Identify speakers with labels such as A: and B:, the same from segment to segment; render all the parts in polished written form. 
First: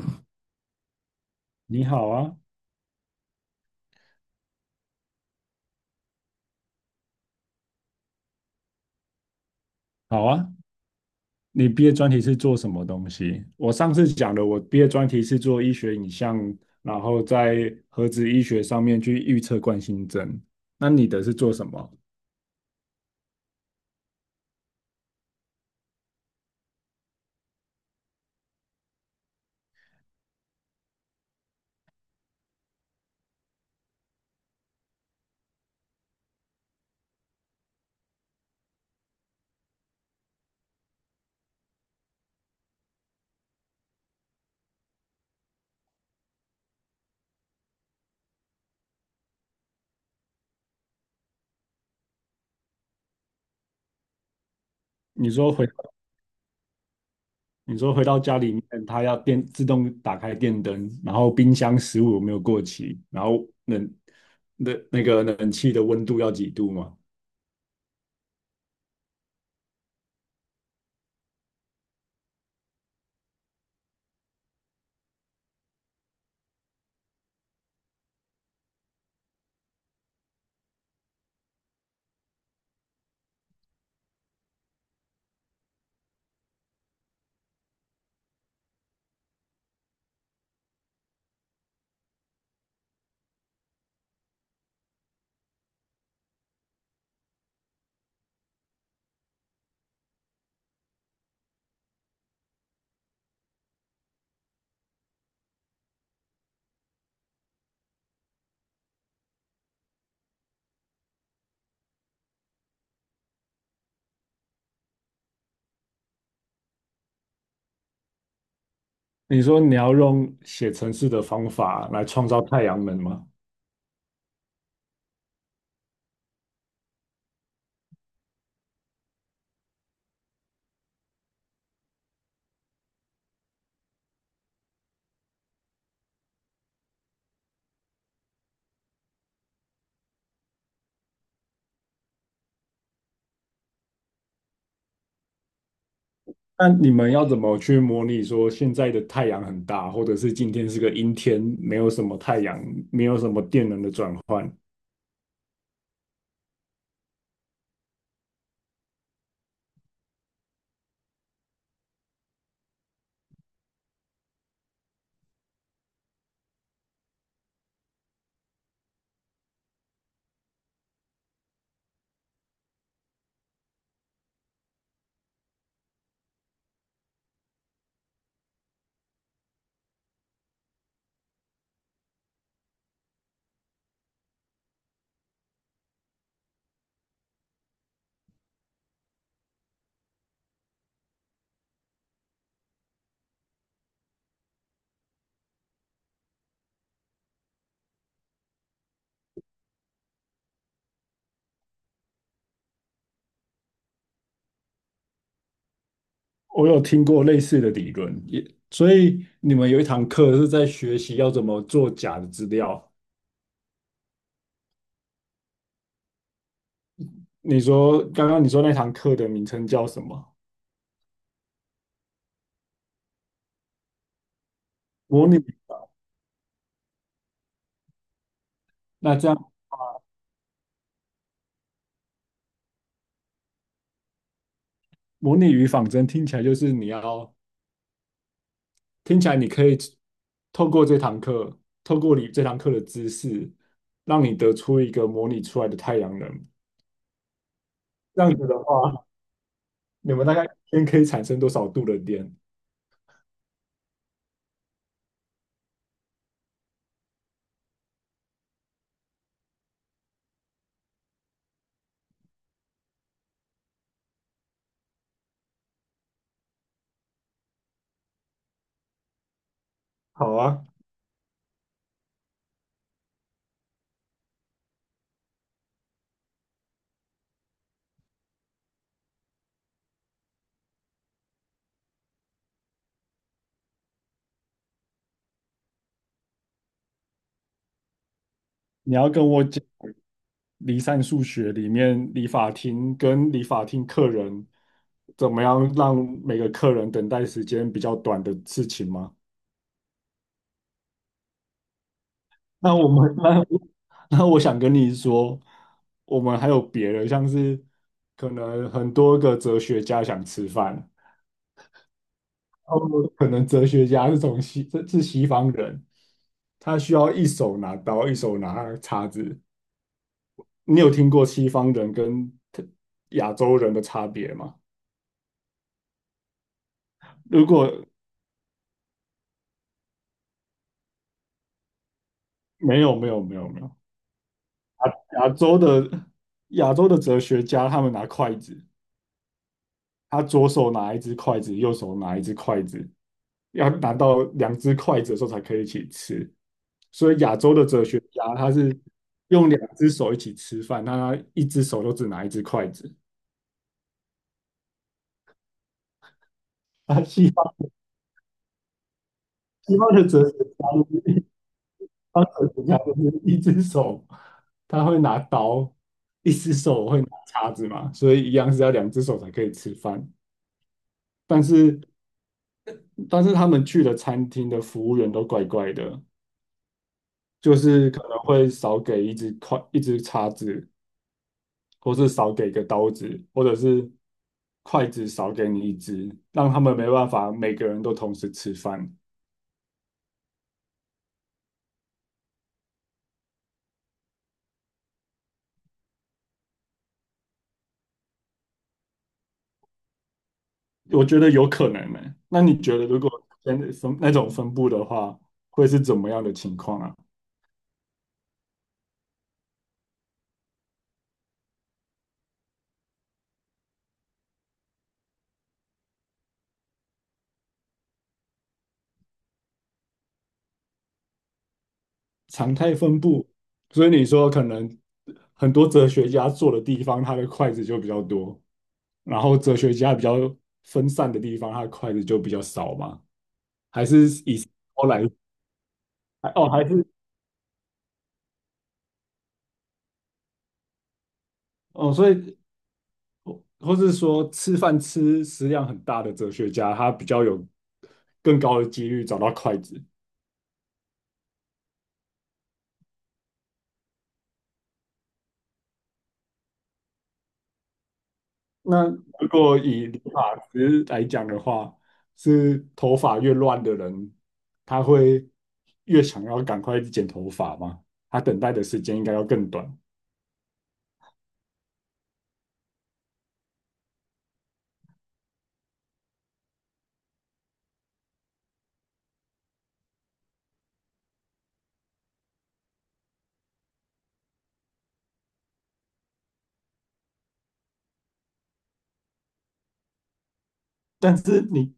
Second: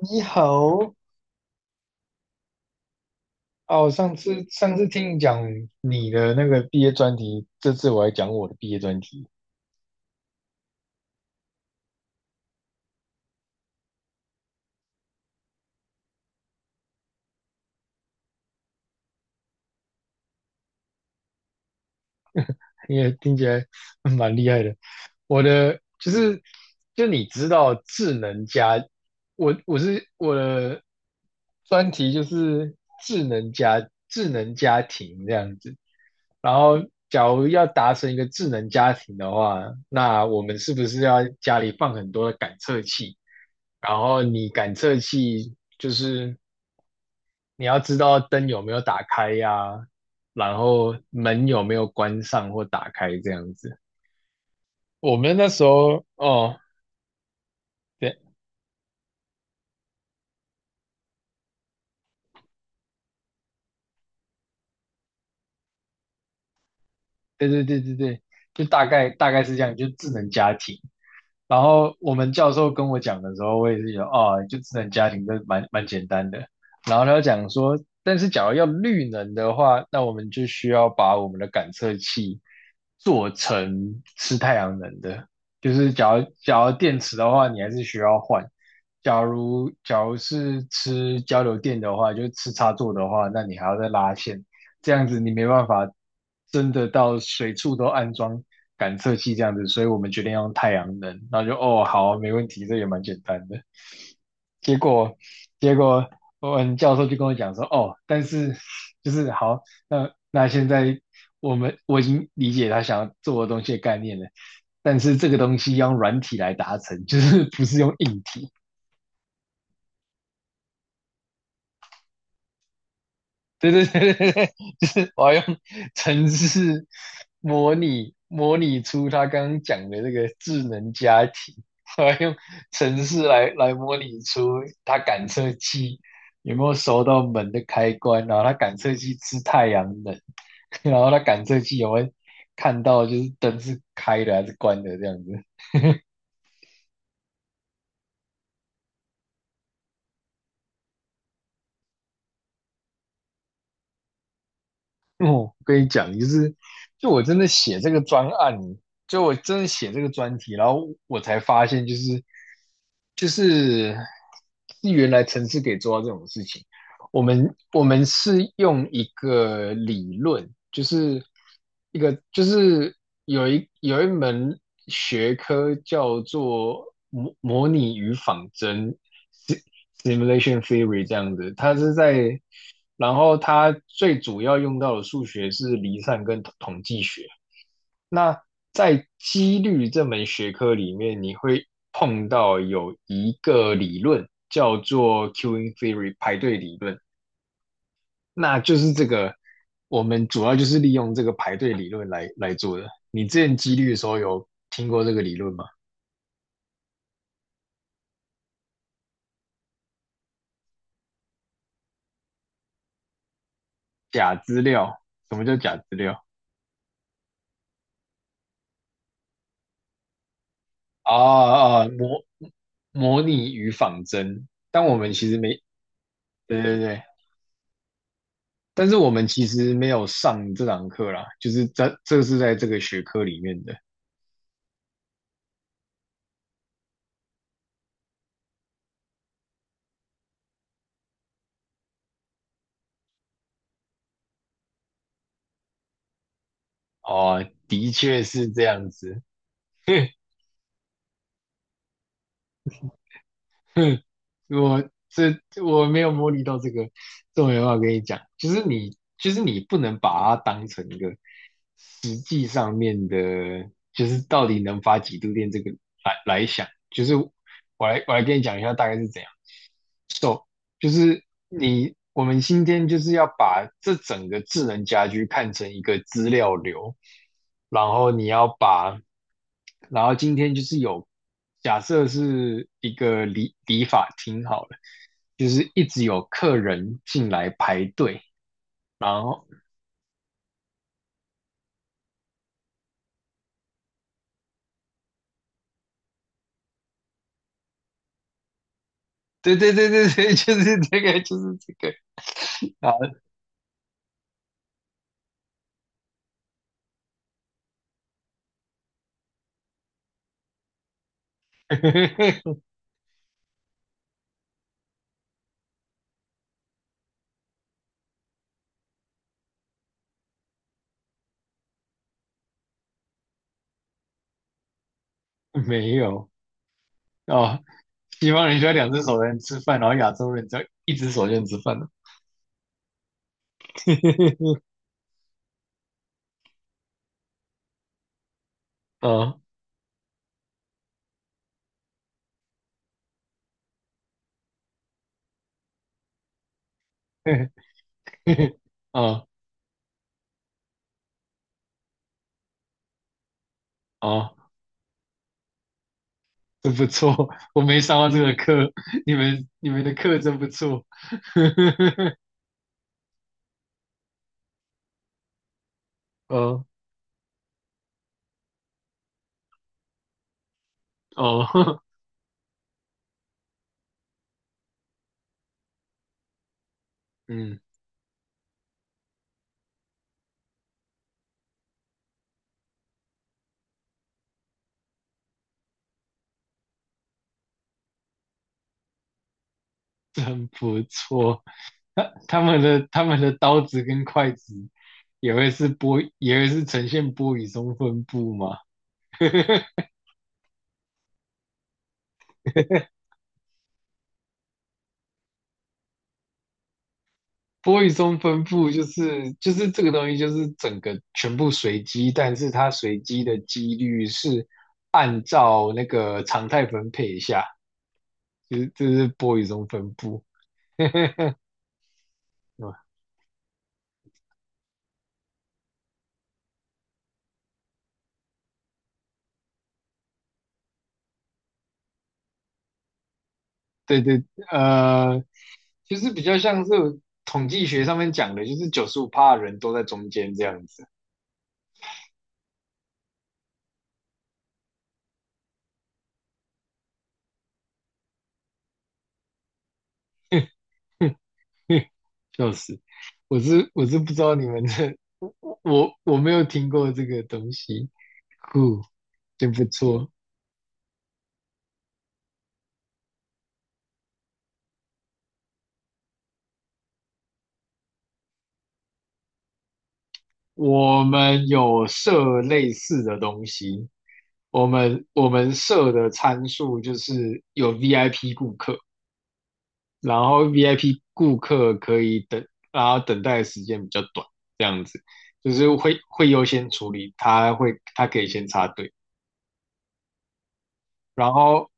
A: 你好，
B: 你好啊。
A: 哦，上次听你讲你的那个毕业专题，这次我来讲我的毕业专题。
B: 好啊。你毕业专题是做什么东西？我上次讲的，我毕业专题是做医学影像，然后在核子医学上面去预测冠心症。那你的是做什么？
A: 也听起来 蛮厉害的。我的就是，就你知道智能家，我的专题就是智能家庭这样子。然后，假如要达成一个智能家庭的话，那我们是不是要家里放很多的感测器？然后你感测器就是你要知道灯有没有打开呀、然后门有没有关上或打开这样子。我
B: 你
A: 们那
B: 说
A: 时
B: 回，
A: 候哦，
B: 你说回到
A: 对
B: 家里面，它要电自动打开电灯，然后冰箱食物有没有过期，然后冷那个冷气的温度要几度吗？
A: 对对对对对，就大概是这样，就智能家庭。然后我们教授跟我讲的时候，我也是觉得哦，就智能家庭这蛮简单的。然后他就讲说，但是假如要绿能的话，那我们就需要把我们的感测器做成吃太阳能的，就是假如电池的话，你还是需要换。假如是吃交流电的话，就是吃插座的话，那你还要再拉线，这样子你没办法真的到随处都安装感测器这样子，所以我们决定用太阳能。然后就哦，好啊没问题，这也蛮简单的。结果，结果，我们教授就跟我讲说，哦，但是就是好，那现在我已经理解他想要做的东西的概念了，但是这个东西要用软体来达成，就是不是用硬体。
B: 你说你要用写程式的方法来创造太阳能吗？
A: 对对对对对，就是我要用程式模拟出他刚刚讲的这个智能家庭，我要用程式来模拟出他感测器有没有收到门的开关，然后他感测器吃太阳能，然后他感测器有没有看到就是灯是开的还是关的这样子。
B: 那你们要怎么去模拟说现在的太阳很大，或者是今天是个阴天，没有什么太阳，没有什么电能的转换？
A: 哦，我跟你讲，就是就我真的写这个专案，就我真的写这个专题，然后我才发现，就是是原来城市可以做到这种事情。我们是用一个理论，就是一个就是有一门学科叫做模拟与仿真 s i m u l a t i o n theory） 这样子，它是在，然后它最主要用到的数学是离散跟统计学。那在几率这门学科里面，你会碰到有一个理论叫做 queuing theory 排队理论。那就是这个，我们主要就是利用这个排队理论来做的。你之前几率的时候有听过这个理论吗？
B: 我有听过类似的理论，也所以你们有一堂课是在学习要怎么做假的资料。
A: 假资料，什么叫假资料？
B: 你说刚刚你说那堂课的名称叫什么？
A: 啊啊，模拟与仿真。但我们
B: 模
A: 其实
B: 拟。
A: 没，对对对，但是我
B: 那
A: 们
B: 这样
A: 其实没有上这堂课啦，就是这是在这个学科里面的。
B: 模拟与仿真听起来就是你要听起来你可以透过这堂课，透过你这堂课的知识，让你得出一个模拟出来的太阳能。
A: 哦，的确
B: 这样子
A: 是
B: 的
A: 这样
B: 话，
A: 子。
B: 你 们大概一天可以产生多少度的电？
A: 哼，我这我没有模拟到这个，这我没办法跟你讲。就是你，就是你不能把它当成一个实际上面的，就是到底能发几度电这个来想。就是我来跟你讲一下大概是怎样。
B: 好
A: So，
B: 啊，
A: 就是你，我们今天就是要把这整个智能家居看成一个资料流，然后你要把，然后今天就是有，假设是一个理发厅好了，就是一直有客人进来排队，
B: 你要
A: 然
B: 跟我
A: 后
B: 讲离散数学里面理发厅跟理发厅客人怎么样让每个客人等待时间比较短的事情吗？
A: 对对对对对，就是这个，
B: 那我
A: 好，
B: 们 那我想跟你说，我们还有别的，像是可能很多个哲学家想吃饭。哦，们可能哲学家是从西，这是西方人，他需要一手拿刀，一手拿叉子。你有听过西方人跟亚洲人的差别吗？
A: 没有
B: 如
A: 哦，
B: 果
A: 西方人需要两只手才能吃饭，然后亚洲人只要一只手就能吃饭了，
B: 没有，没有，没有，没有。亚洲的亚洲的哲学家，他们拿筷子，
A: 嗯。
B: 他左手拿一只筷子，右手拿一只筷子，要拿到两只筷子的时候才可以一起吃。所以亚洲 的哲学家，他是
A: 哦
B: 用两只手一起吃饭，那他一只手都只拿一只筷子。
A: 哦，真不
B: 啊，
A: 错，我没上过这个课，你们你
B: 西
A: 们
B: 方
A: 的
B: 的
A: 课
B: 哲学
A: 真不
B: 家
A: 错。
B: 就是，西 方哲学家就是一只手他会拿刀，一只
A: 哦
B: 手会拿叉子嘛，所以一样是要两只手才可以吃饭。但
A: 哦，
B: 是但是他们去的餐厅的服务员都怪怪的，就
A: 嗯，
B: 是可能会少给一只筷一只叉子，或是少给一个刀子，或者是筷子少给你一只，让他们没办法每个人都同时吃饭。
A: 真不错。他们的刀子跟筷子也会是波，也会是呈现波与松分布嘛？
B: 我觉得有可能呢、那你觉得如果真的分那种分布的话，会是怎么样的情况啊？
A: 波与松分布就是这个东西，就是整个全部随机，但是它随机的几率是按照那个常态分配下。就是这是 boy 中分布，
B: 常态分布，所以你说可能很多哲学家坐的地方，他的筷子就比较多，然后哲学家比较分散的地方，他的筷子就比较少嘛？还
A: 对
B: 是
A: 对，
B: 以后来
A: 呃，就是比
B: 还
A: 较
B: 哦，
A: 像
B: 还
A: 是
B: 是
A: 统计学上面讲的，就是95%的人都在中间这样子，
B: 哦，所以或是说吃饭吃食量很大的哲学家，他比较有更高的几率找到筷子。
A: 笑死！我是不知道你们的，我没有听过这个东西，酷，
B: 那如
A: 真
B: 果
A: 不
B: 以理
A: 错。
B: 发师来讲的话，是头发越乱的人，他会越想要赶快剪头发吗？他等待的时间应该要更短。
A: 我们有设类似的东西，我们设的参数就是有 VIP 顾客，然后 VIP 顾客可以等，然后等待的时间比较短，这样子就是会优先处理，他可以先插队，
B: 但
A: 然
B: 是
A: 后
B: 你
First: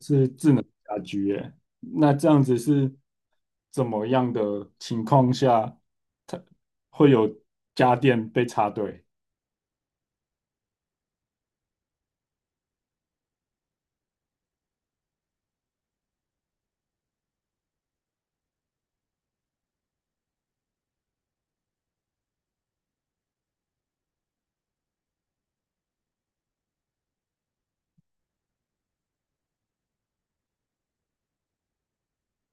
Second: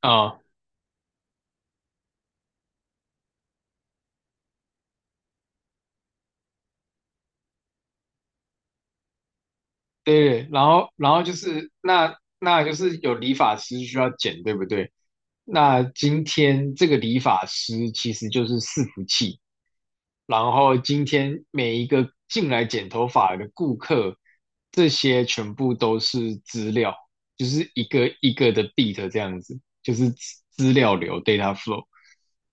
A: 啊、
B: 是
A: 嗯
B: 智能家居耶，那这样子是怎么样的情况下，它会有家电被插队？
A: 对对，然后就是那就是有理发师需要剪，对不对？那今天这个理发师其实就是伺服器，然后今天每一个进来剪头发的顾客，这些全部都是资料，就是一个一个的 beat 这样子，就是资料流 data flow。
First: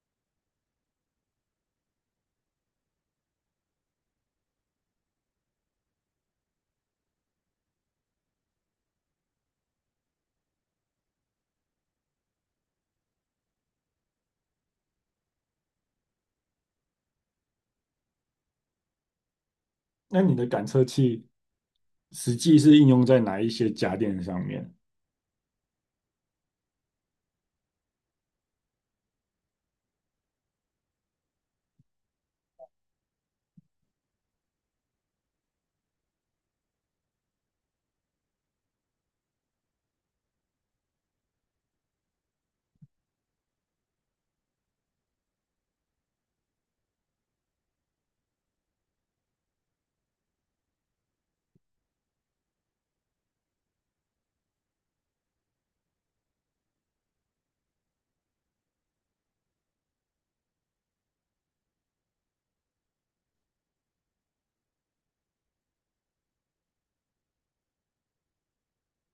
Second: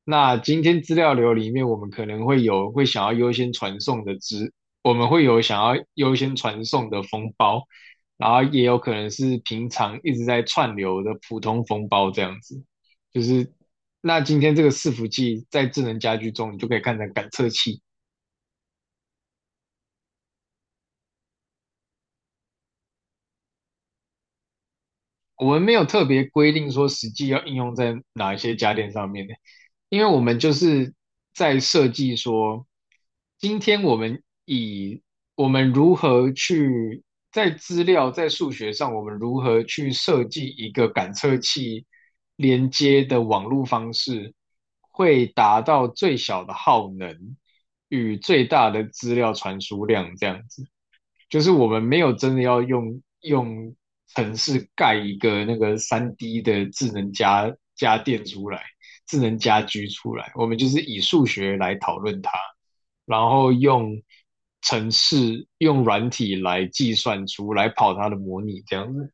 A: 那今天资料流里面，我们可能会有会想要优先传送的资，我们会有想要优先传送的封包，然后也有可能是平常一直在串流的普通封包这样子，就是那今天这个伺服器在智能家居中，你就可以看成感测器。
B: 那你的感测器实际是应用在哪一些家电上面？
A: 我们没有特别规定说实际要应用在哪一些家电上面的，因为我们就是在设计说，今天我们以我们如何去在资料在数学上，我们如何去设计一个感测器连接的网络方式，会达到最小的耗能与最大的资料传输量这样子。就是我们没有真的要用城市盖一个那个3D 的智能家电出来，智能家居出来，我们就是以数学来讨论它，然后用城市用软体来计算出来跑它的模拟这样子。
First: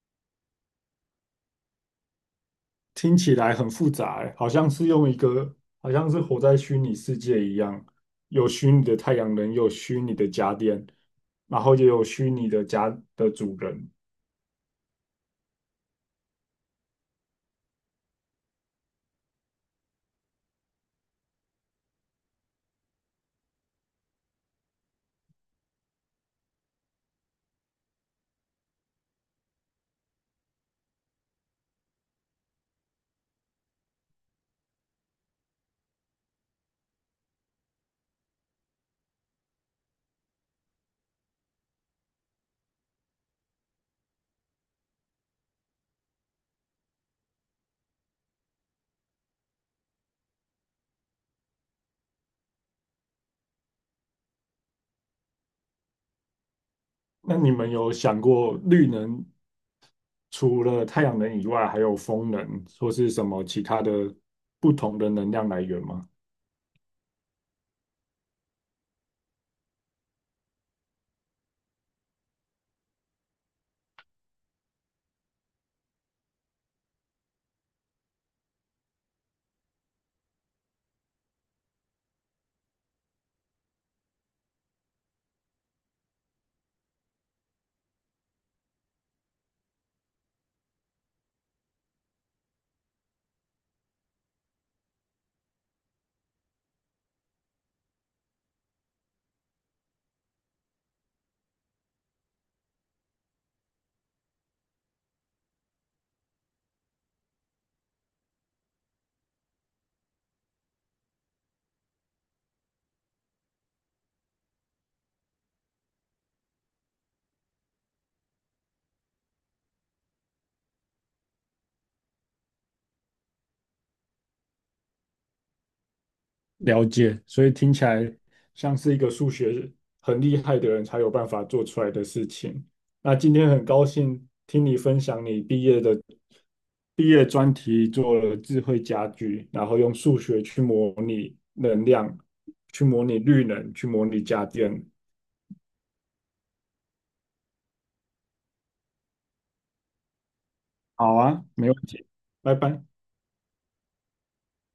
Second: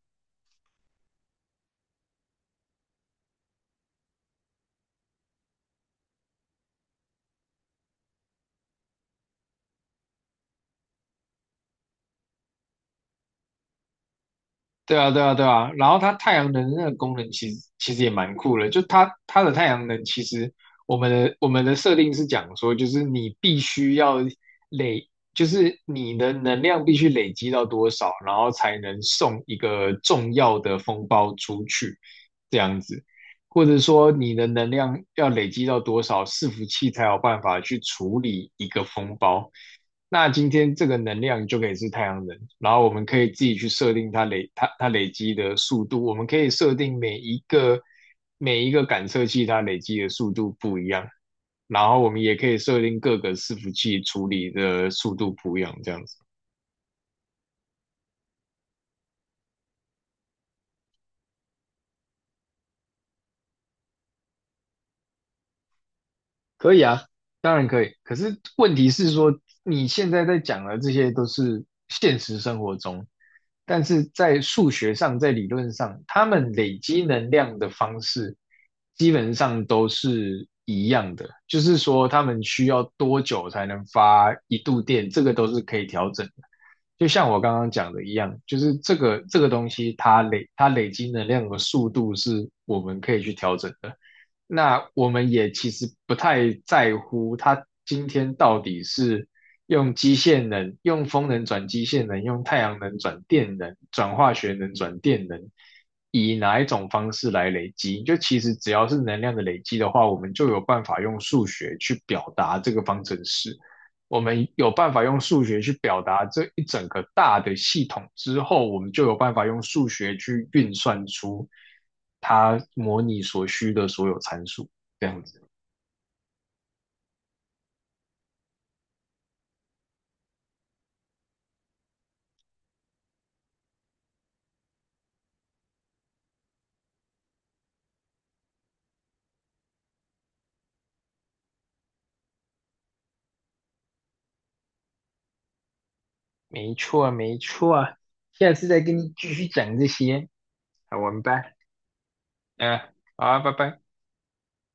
B: 听起来很复杂欸，好像是用一个，好像是活在虚拟世界一样，有虚拟的太阳能，有虚拟的家电，然后也有虚拟的家的主人。
A: 对啊，对啊，对啊。然后它太阳能那个功能其实也蛮酷的，就它的太阳能其实我们的设定是讲说，就是你必须要累，就是你的能量必须累积到多少，然后才能送一个重要的风包出去，这样子。或者说你的能量要累积到多少，伺服器才有办法去处理一个风包。那今天这个能量就可以是太阳能，然后我们可以自己去设定它累积的速度，我们可以设定每一个感测器它累积的速度不一样，然后我们也可以设定各个伺服器处理的速度不一样，这样子。
B: 那你们有想过绿能除了太阳能以外，还有风能或是什么其他的不同的能量来源吗？
A: 可以啊，当然可以。可是问题是说，你现在在讲的这些都是现实生活中，但是在数学上，在理论上，他们累积能量的方式基本上都是一样的，就是说他们需要多久才能发1度电，这个都是可以调整的。就像我刚刚讲的一样，就是这个东西，它累积能量的速度是我们可以去调整的。那我们也其实不太在乎它今天到底是用机械能、用风能转机械能、用太阳能转电能、转化学能转电能，以哪一种方式来累积。就其实只要是能量的累积的话，我们就有办法用数学去表达这个方程式。我们有办法用数学去表达这一整个大的系统之后，我们就有办法用数学去运算出它模拟所需的所有参数，这样子。
B: 了解，所以听起来像是一个数学很厉害的人才有办法做出来的事情。那今天很高兴听你分享你毕业专题做了智慧家居，然后用数学去模拟能量，去模拟绿能，去模拟家电。
A: 没错，没错，下次再跟你继续讲这些。好，我
B: 好
A: 们
B: 啊，
A: 拜。
B: 没问题，拜
A: 嗯，
B: 拜。
A: 好啊，拜拜。